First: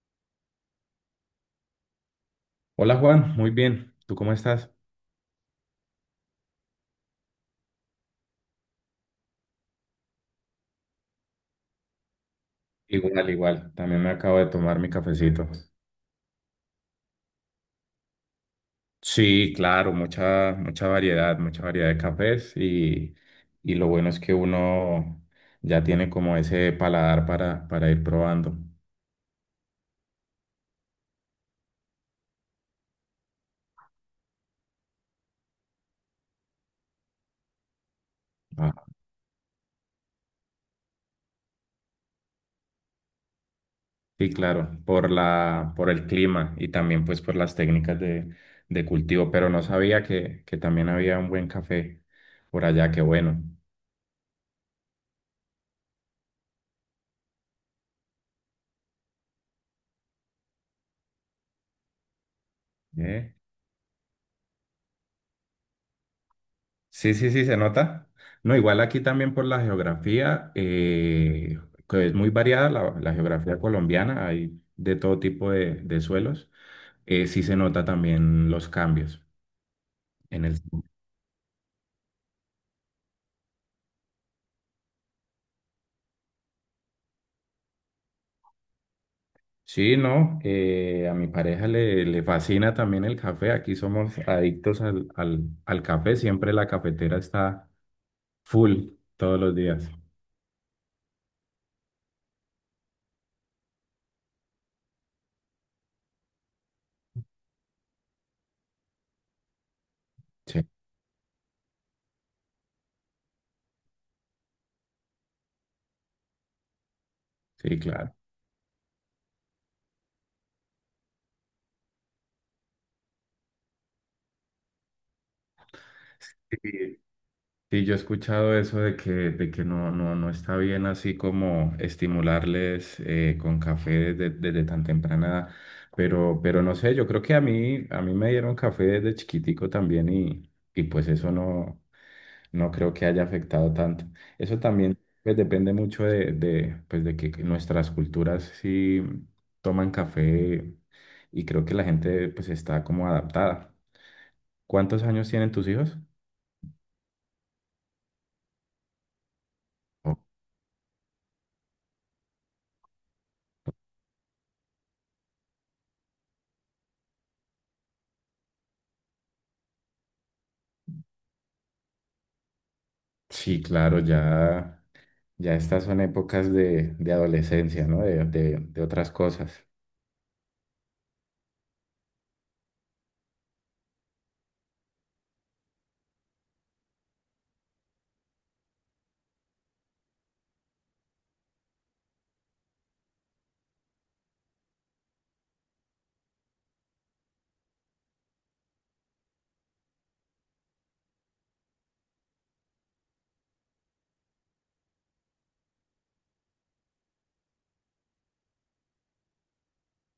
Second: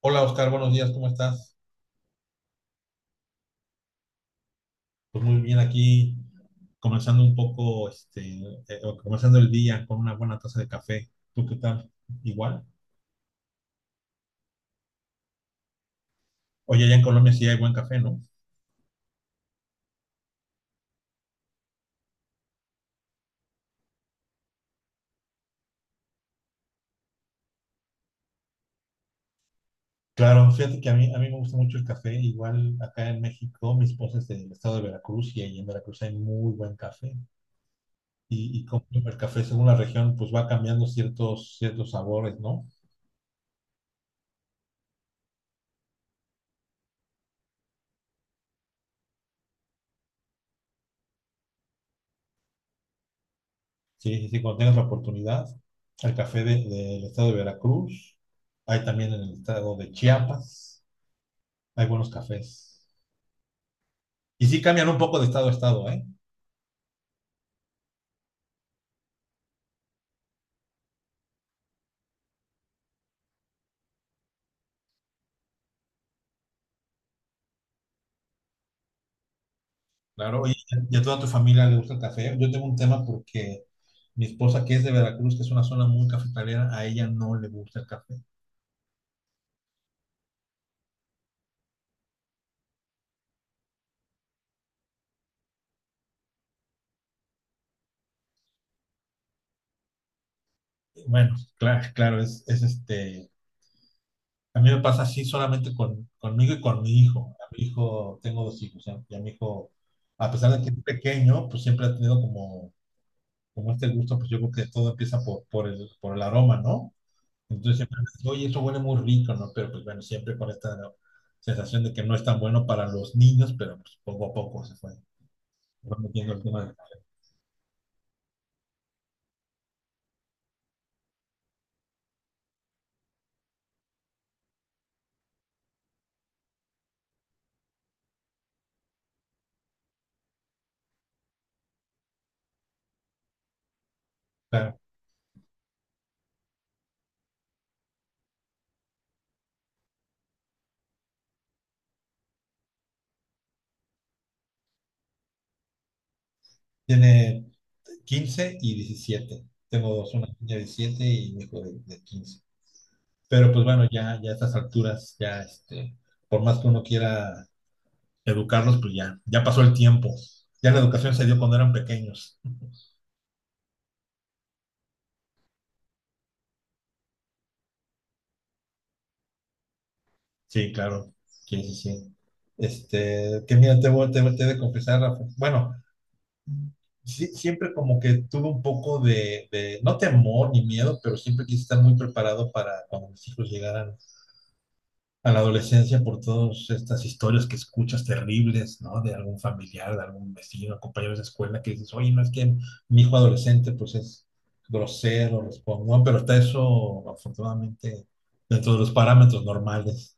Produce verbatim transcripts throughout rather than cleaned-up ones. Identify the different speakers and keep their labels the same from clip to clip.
Speaker 1: Hola Oscar, buenos días, ¿cómo estás?
Speaker 2: Hola Juan, muy bien. ¿Tú cómo estás?
Speaker 1: Pues muy bien aquí, comenzando un poco, este, eh, o comenzando el día con una buena taza de café. ¿Tú qué tal? Igual.
Speaker 2: Igual, igual. También me acabo de tomar mi cafecito.
Speaker 1: Oye, allá en Colombia sí hay buen café, ¿no?
Speaker 2: Sí, claro, mucha, mucha variedad, mucha variedad de cafés y, y lo bueno es que uno ya tiene como ese paladar para, para ir probando.
Speaker 1: Claro, fíjate que a mí, a mí me gusta mucho el café. Igual acá en México, mi esposa es del estado de Veracruz y ahí en Veracruz hay muy buen café. Y, y
Speaker 2: Ah,
Speaker 1: como el café según la región, pues va cambiando ciertos, ciertos sabores, ¿no?
Speaker 2: sí, claro, por la, por el clima y también pues por las técnicas de, de cultivo, pero no sabía que, que también había un buen café por allá, qué bueno.
Speaker 1: Sí, sí, sí, cuando tengas la oportunidad, al café de- del estado de Veracruz, hay también en el estado de Chiapas, hay buenos cafés.
Speaker 2: ¿Eh?
Speaker 1: Y sí cambian un poco de estado a estado, ¿eh?
Speaker 2: Sí, sí, sí, se nota. No, igual aquí también por la geografía, eh, que es muy variada la, la geografía colombiana, hay de todo tipo de, de suelos. Eh, sí se nota también los cambios
Speaker 1: Claro.
Speaker 2: en
Speaker 1: Oye,
Speaker 2: el...
Speaker 1: ¿y a toda tu familia le gusta el café? Yo tengo un tema porque mi esposa, que es de Veracruz, que es una zona muy cafetalera, a ella no le gusta el café.
Speaker 2: Sí, no, eh, a mi pareja le, le fascina también el café. Aquí somos adictos al, al, al café, siempre la cafetera está full todos los días.
Speaker 1: Bueno, claro, claro, es, es este... A mí me pasa así solamente con, conmigo y con mi hijo. A mi hijo, tengo dos hijos, y y a mi hijo, a pesar de
Speaker 2: Sí,
Speaker 1: que es pequeño, pues siempre ha tenido como como este gusto, pues yo creo que todo empieza por, por el, por el aroma, ¿no? Entonces
Speaker 2: sí,
Speaker 1: siempre, me
Speaker 2: claro.
Speaker 1: dicen, oye, eso huele muy rico, ¿no? Pero pues bueno, siempre con esta sensación de que no es tan bueno para los niños, pero pues poco a poco se fue fue metiendo el tema.
Speaker 2: Sí. Sí, yo he escuchado eso de que, de que no, no, no está bien así como estimularles eh, con café desde, desde tan temprana edad, pero, pero no sé, yo creo que a mí, a mí me dieron café desde chiquitico también y, y pues eso no, no creo que haya afectado tanto. Eso
Speaker 1: Claro,
Speaker 2: también pues, depende mucho de, de, pues, de que nuestras culturas sí toman café y creo que la gente pues está como adaptada. ¿Cuántos años tienen tus hijos?
Speaker 1: tiene quince y diecisiete. Tengo dos,
Speaker 2: Oh.
Speaker 1: una niña de diecisiete y un hijo de, de quince. Pero pues bueno, ya, ya a estas alturas, ya este, por más que uno quiera educarlos, pues ya, ya pasó el tiempo. Ya la educación se dio cuando eran pequeños.
Speaker 2: Sí, claro, ya. Ya estas son épocas de, de adolescencia, ¿no? De, de- de otras cosas.
Speaker 1: Sí, claro. Sí, sí, sí. Este, que mira, te voy, te, voy- te he de confesar, Rafa. Bueno, sí, siempre como que tuve un poco de, de, no temor ni miedo, pero siempre quise estar muy preparado para cuando mis hijos llegaran a la adolescencia por todas estas historias que escuchas terribles, ¿no? De algún familiar, de algún vecino, compañeros de escuela que dices, oye, no es que mi hijo adolescente pues es grosero, responde, ¿no? Pero está eso, afortunadamente, dentro de los parámetros normales.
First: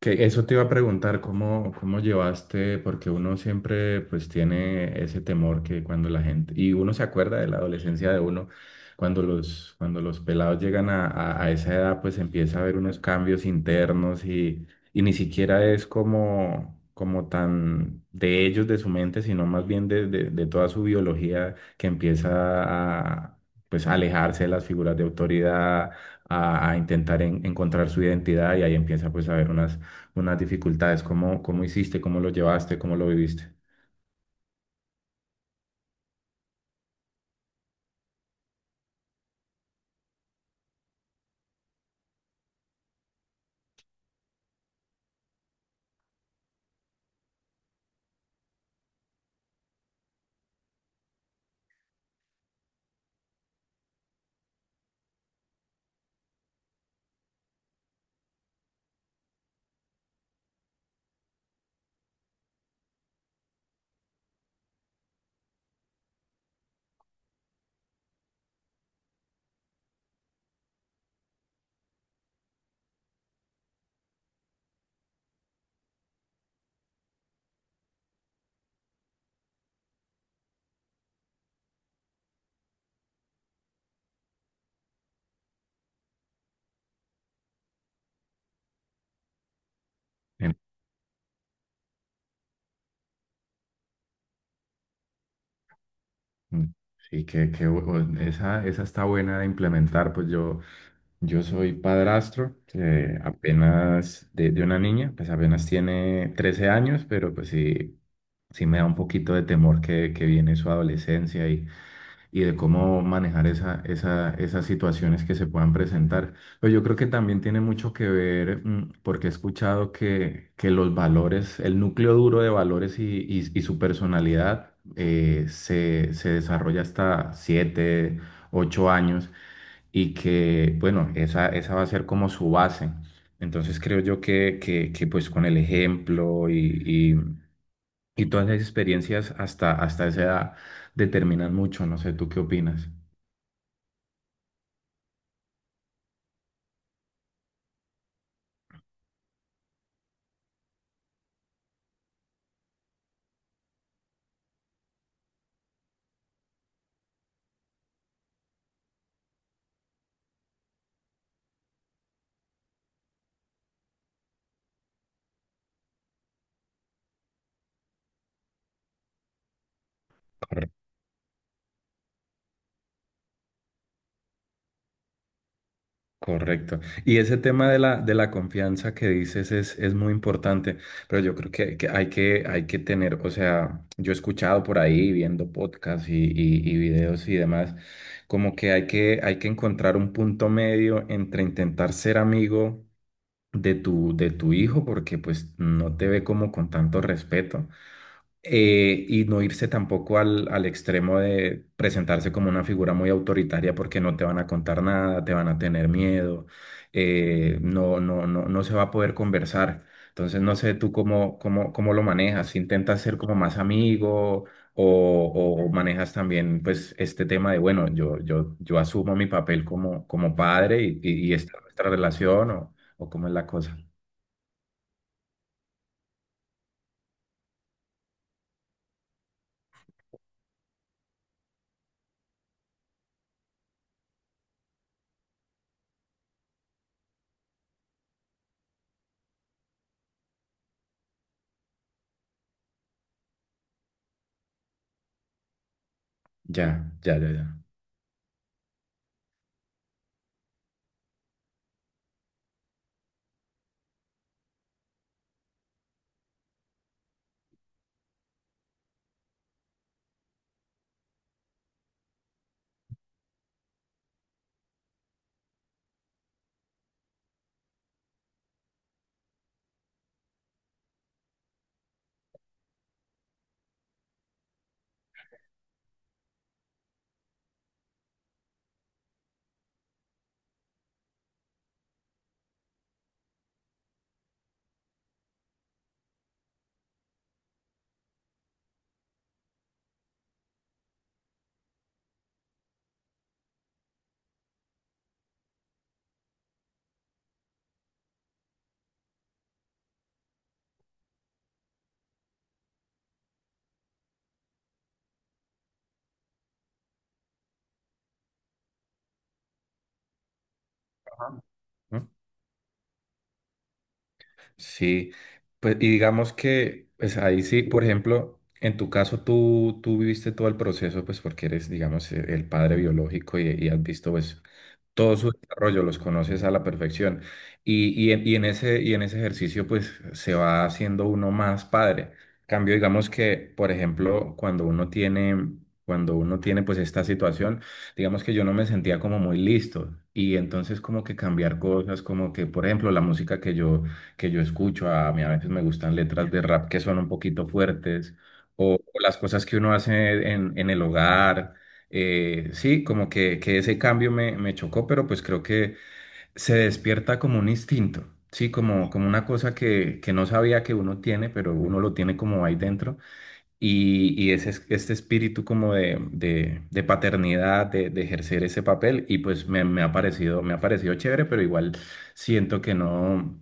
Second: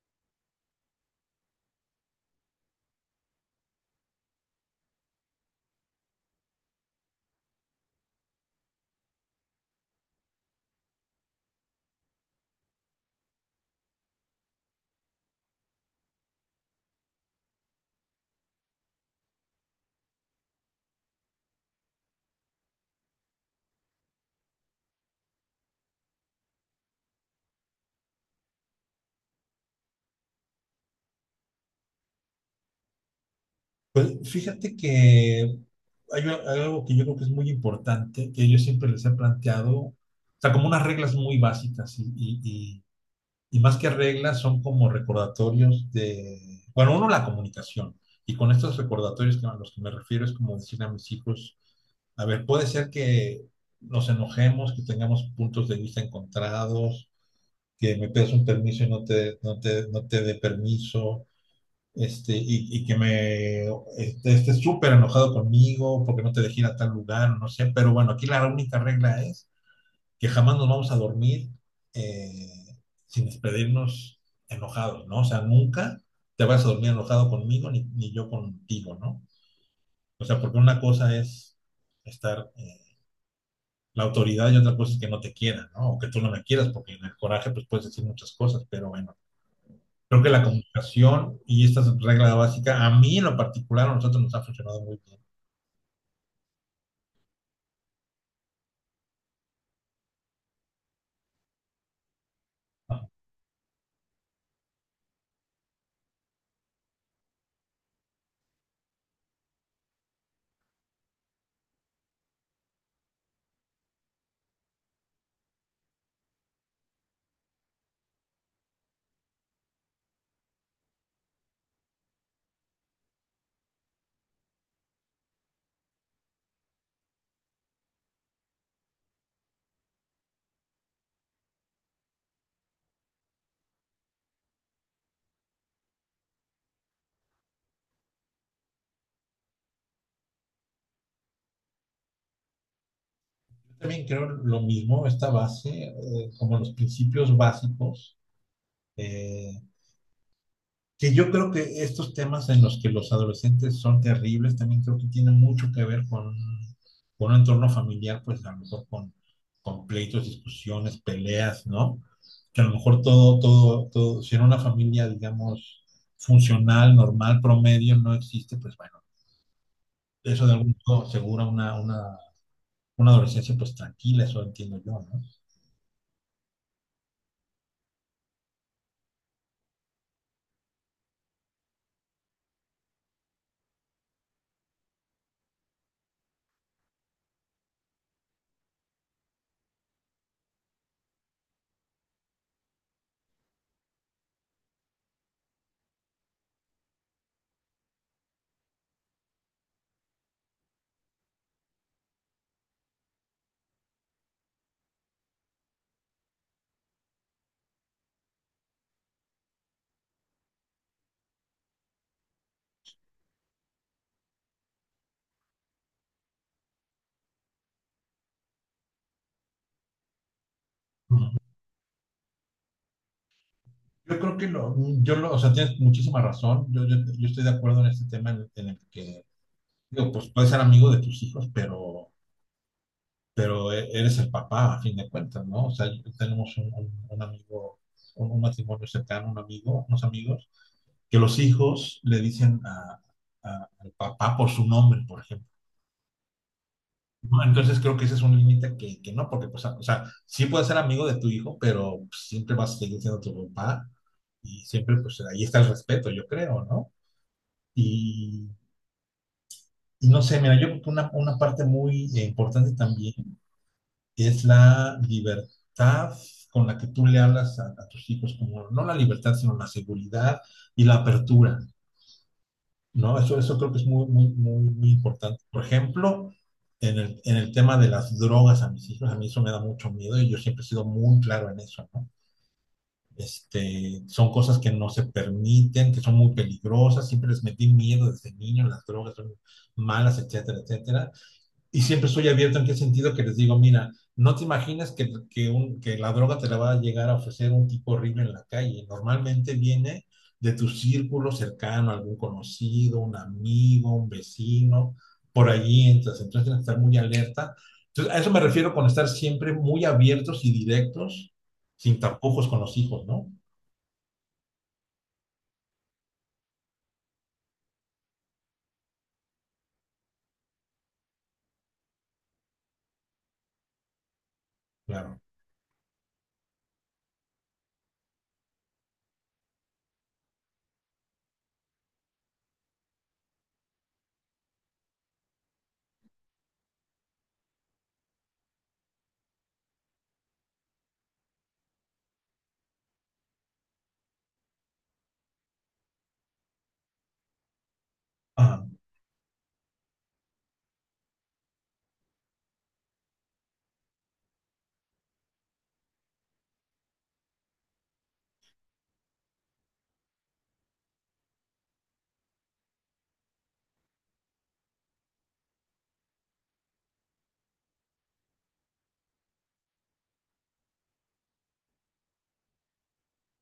Speaker 2: Que eso te iba a preguntar, ¿cómo, cómo llevaste? Porque uno siempre pues tiene ese temor que cuando la gente, y uno se acuerda de la adolescencia de uno, cuando los, cuando los pelados llegan a, a- a esa edad pues empieza a haber unos cambios internos y, y ni siquiera es como, como tan de ellos, de su mente, sino más bien de, de, de toda su biología que empieza a pues alejarse de las figuras de autoridad a, a intentar en- encontrar su identidad y ahí empieza pues a haber unas unas dificultades, cómo, cómo hiciste, cómo lo llevaste, cómo lo viviste.
Speaker 1: Pues fíjate que hay, a- hay algo que yo creo que es muy importante, que yo siempre les he planteado, o sea, como unas reglas muy básicas y, y- y- y más que reglas son como recordatorios de, bueno, uno, la comunicación. Y con estos recordatorios que, a los que me refiero es como decir a mis hijos, a ver, puede ser que nos enojemos, que tengamos puntos de vista encontrados, que me pidas un permiso y no te, no te, no te dé permiso este, y, y que me este, esté súper enojado conmigo porque no te dejé ir a tal lugar, no sé, pero bueno, aquí la única regla es que jamás nos vamos a dormir eh, sin despedirnos enojados, ¿no? O sea, nunca te vas a dormir enojado conmigo ni, ni yo contigo, ¿no? O sea, porque una cosa es estar eh, la autoridad y otra cosa es que no te quieran, ¿no? O que tú no me quieras, porque en el coraje pues puedes decir muchas cosas, pero bueno, creo que la
Speaker 2: Em,
Speaker 1: comunicación y esta regla básica, a mí en lo particular, a nosotros nos ha funcionado muy bien.
Speaker 2: mm, Sí, que, que bu- bu- esa, esa está buena de implementar, pues yo, yo soy padrastro, eh, apenas de, de una niña, pues apenas tiene trece años, pero pues sí, sí me da un poquito de temor que, que viene su adolescencia y y de cómo manejar esa, esa- esas situaciones que se puedan presentar. Pero yo creo que también tiene mucho que ver, mm, porque he escuchado que, que los valores, el núcleo duro de valores y, y- y su personalidad eh, se, se desarrolla hasta siete, ocho años y que, bueno, esa, esa va a ser como su base. Entonces creo yo que, que, que pues con el ejemplo y, y, y todas las experiencias hasta, hasta esa edad determinan mucho. No sé, ¿tú qué opinas?
Speaker 1: Yo también creo lo mismo, esta base, eh, como los principios básicos, eh, que yo creo que estos temas en los que los adolescentes son terribles, también creo que tienen mucho que ver con, con un entorno familiar, pues a lo mejor con, con pleitos, discusiones, peleas, ¿no? Que a lo mejor todo, todo, todo, si en una familia, digamos, funcional, normal, promedio, no existe, pues bueno, eso de
Speaker 2: Cor-
Speaker 1: algún modo asegura una, una, una adolescencia pues tranquila, eso entiendo yo, ¿no?
Speaker 2: Correcto. Y ese tema de la, de la confianza que dices es, es muy importante, pero yo creo que, que hay que hay que tener, o sea, yo he escuchado por ahí viendo podcasts y, y- y videos y demás, como que hay que hay que encontrar un punto medio entre intentar ser amigo de tu, de tu hijo, porque pues no te ve como con tanto respeto eh, y no irse tampoco al, al extremo de presentarse como una figura muy autoritaria porque no te van a contar nada, te van a tener miedo, eh, no, no, no, no se va a poder conversar. Entonces no sé tú cómo, cómo, cómo lo manejas, intentas ser como más amigo o, o manejas también pues este tema de, bueno, yo, yo, yo asumo mi papel como, como padre y, y, y
Speaker 1: Ujú.
Speaker 2: esta es nuestra relación o, o cómo es la cosa.
Speaker 1: Yo creo que lo, yo lo, o sea, tienes muchísima razón. Yo, yo, yo estoy de acuerdo en este tema en, en el que, digo, pues puedes ser amigo de tus hijos, pero, pero e- eres el papá a fin de cuentas, ¿no? O sea, yo- tenemos un, un- un amigo, un, un matrimonio cercano, un amigo, unos amigos, que los hijos le dicen a- a- al papá por su nombre, por ejemplo.
Speaker 2: Ya, ya, ya,
Speaker 1: ¿No?
Speaker 2: ya.
Speaker 1: Entonces creo que ese es un límite que, que no, porque, pues, o sea, sí puedes ser amigo de tu hijo, pero pues, siempre vas a seguir siendo tu papá y siempre, pues, ahí está el respeto, yo creo, ¿no? Y, y no sé, mira, yo creo que una, una, parte muy eh, importante también es la libertad con la que tú le hablas a, a tus hijos, como no la libertad, sino la seguridad y la apertura, ¿no? Eso, eso creo que es muy, muy, muy, muy importante. Por ejemplo, en el, en el tema de las drogas a mis hijos, a mí eso me da mucho miedo y yo siempre he sido muy claro en eso, ¿no? Este, son cosas que no se permiten, que son muy peligrosas, siempre les metí miedo desde niño, las drogas son malas, etcétera, etcétera, y siempre estoy abierto en qué sentido que les digo, mira, no te imaginas que, que, un, que la droga te la va a llegar a ofrecer un tipo horrible en la calle. Normalmente viene de tu círculo cercano, algún conocido, un amigo, un vecino, por allí entras. Entonces tienes que estar muy alerta. Entonces, a eso me refiero con estar siempre muy abiertos y directos, sin
Speaker 2: Ajá.
Speaker 1: tapujos con los hijos, ¿no?
Speaker 2: Sí, pues y digamos que pues ahí sí, por ejemplo, en tu caso tú, tú viviste todo el proceso, pues porque eres, digamos, e- el padre biológico y, y has visto pues todo
Speaker 1: Claro.
Speaker 2: su desarrollo, los conoces a la perfección. Y, y en, y en ese, y en ese ejercicio, pues se va haciendo uno más padre. Cambio, digamos que, por ejemplo, cuando uno tiene, cuando uno tiene pues esta situación, digamos que yo no me sentía como muy listo. Y entonces como que cambiar cosas, como que, por ejemplo, la música que yo, que yo escucho, a mí a veces me gustan letras de rap que son un poquito fuertes,
Speaker 1: Ajá,
Speaker 2: o, o las cosas que uno hace en, en el hogar eh, sí, como que, que ese cambio me, me chocó, pero pues creo que se despierta como un instinto, sí, como, como una cosa que, que no sabía que uno tiene, pero uno lo tiene como ahí dentro. Y, y ese, es- este espíritu como de, de- de paternidad, de, de ejercer ese papel, y pues me, me ha parecido, me ha parecido chévere, pero igual siento que no,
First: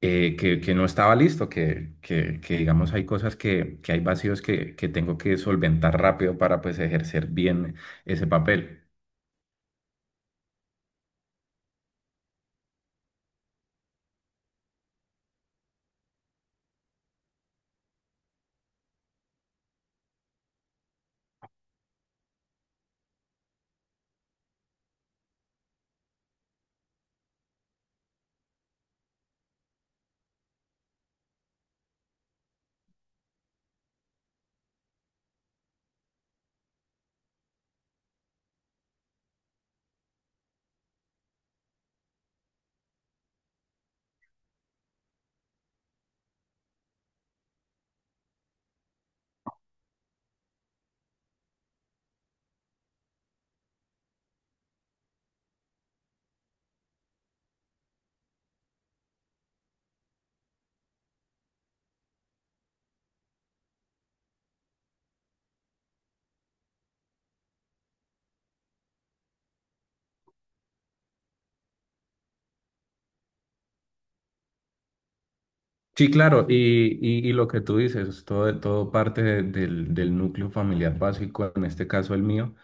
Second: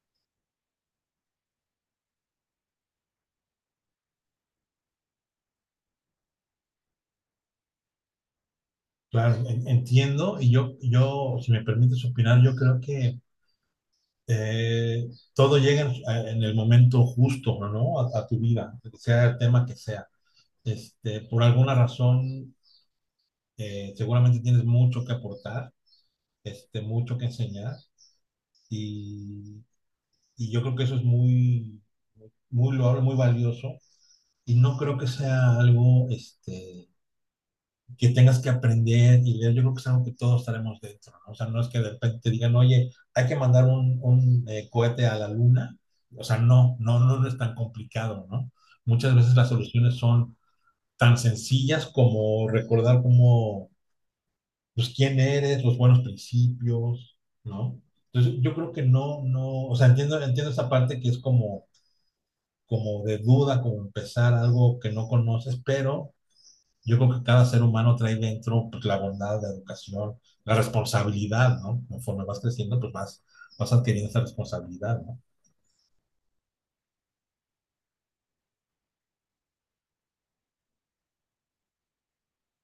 Speaker 2: eh, que, que no estaba listo, que, que, que, digamos hay cosas que, que hay vacíos que, que tengo que solventar rápido para pues ejercer bien ese papel.
Speaker 1: claro, en- entiendo. Y yo, yo, si me permites opinar, yo creo que eh, todo llega en, eh, en el momento justo, ¿no? A, a tu vida, sea el tema que sea. Este, por alguna razón, eh, seguramente tienes mucho que aportar, este, mucho que enseñar, y, y yo creo que eso es muy, muy loable, muy valioso, y no creo que sea algo, este, que tengas que aprender y leer, yo creo que es algo que todos estaremos dentro, ¿no? O sea, no es que de repente digan, oye, hay que mandar un, un eh, cohete a la luna. O sea, no, no, no no es tan complicado, ¿no? Muchas veces las soluciones son tan sencillas como recordar como, pues, quién eres, los buenos principios, ¿no? Entonces, yo creo que no, no, o sea, entiendo, entiendo esa parte que es como, como de duda, como empezar algo que no conoces, pero yo creo que cada ser humano trae dentro pues, la bondad, la educación, la responsabilidad, ¿no? Conforme vas creciendo, pues vas, vas adquiriendo esa responsabilidad, ¿no?
Speaker 2: Sí, claro, y, y, y lo que tú dices, todo, todo parte de- del, del núcleo familiar básico, en este caso el mío.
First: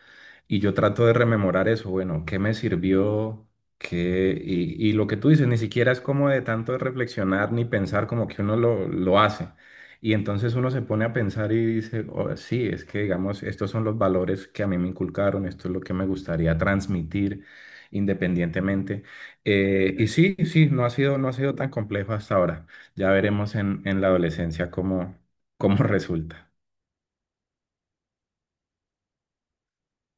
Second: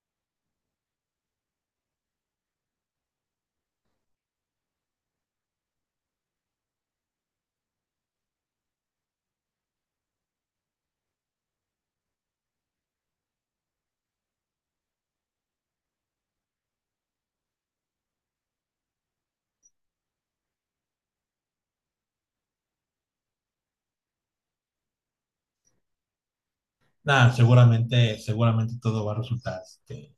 Speaker 2: Y yo trato de rememorar eso, bueno, ¿qué me sirvió? ¿Qué? Y, y lo que tú dices, ni siquiera es como de tanto de reflexionar ni pensar como que uno lo, lo hace. Y entonces uno se pone a pensar y dice, "Oh, sí, es que digamos, estos son los valores que a mí me inculcaron, esto es lo que me gustaría transmitir independientemente." Eh, y sí, sí, no ha sido, no ha sido tan complejo hasta ahora. Ya veremos en, en la adolescencia cómo, cómo resulta.
Speaker 1: Nada, seguramente, seguramente todo va a resultar, este,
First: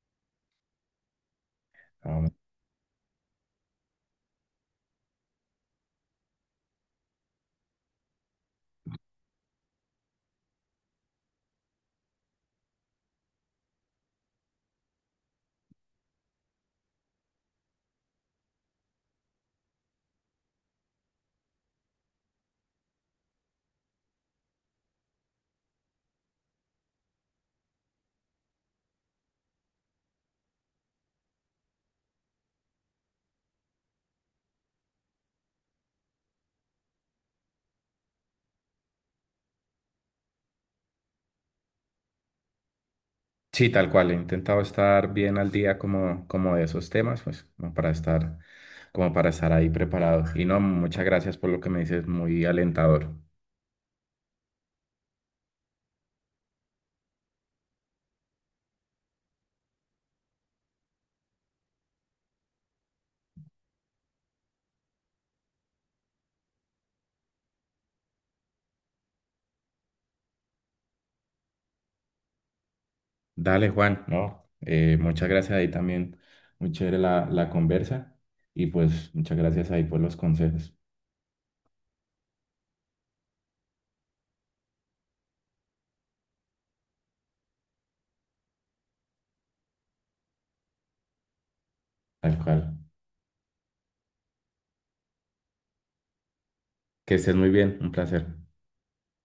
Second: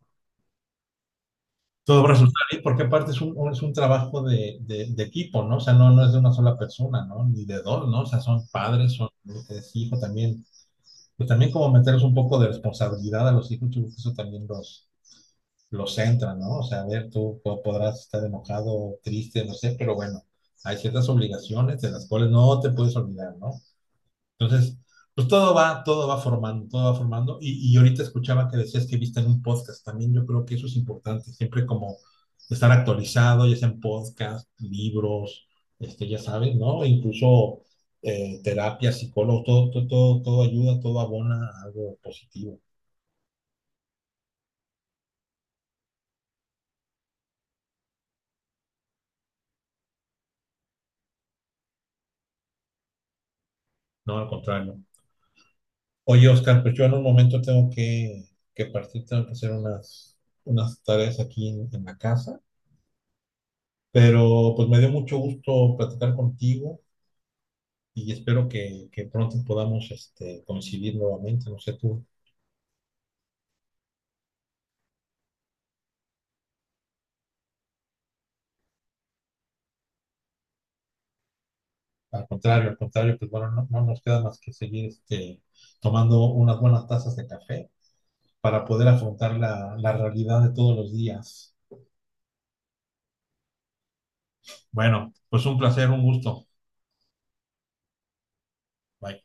Speaker 1: todo va a resultar bien, porque aparte es un, un- es un trabajo de, de, de equipo, ¿no? O sea, no, no es de una sola persona, ¿no? Ni de dos, ¿no? O sea, son padres, son es hijo también. Pues también como meterles un poco de responsabilidad a los hijos, yo creo que eso también los, lo centran, ¿no? O sea, a ver, tú po- podrás estar enojado, triste, no sé, pero bueno, hay ciertas obligaciones de las cuales no te puedes olvidar, ¿no? Entonces, pues todo va, todo va formando, todo va formando. Y, y ahorita escuchaba que decías que viste en un podcast, también yo creo que eso es importante, siempre como estar actualizado, ya sea en podcast, libros, este, ya sabes, ¿no? Incluso eh, terapia, psicólogo, todo, todo, todo, todo ayuda, todo abona a algo positivo,
Speaker 2: Sí, tal cual, he intentado estar bien al día como, como de esos temas, pues, como para estar, como para estar ahí preparado. Y no, muchas gracias por lo que me dices, muy alentador.
Speaker 1: no al contrario. Oye, Oscar, pues yo en un momento tengo que, que partir, tengo que hacer unas, unas tareas aquí en, en la casa, pero pues me dio mucho gusto platicar contigo y espero que, que pronto podamos este, coincidir nuevamente, no sé tú,
Speaker 2: Dale, Juan, no, eh, muchas gracias ahí también, muy chévere la, la conversa y pues muchas gracias ahí por los consejos,
Speaker 1: al contrario, al contrario, pues bueno, no, no nos queda más que seguir este, tomando unas buenas tazas de café para poder afrontar la, la realidad de todos los días.
Speaker 2: tal cual.
Speaker 1: Bueno, pues un placer, un gusto.
Speaker 2: Que estés muy bien, un placer.
Speaker 1: Bye.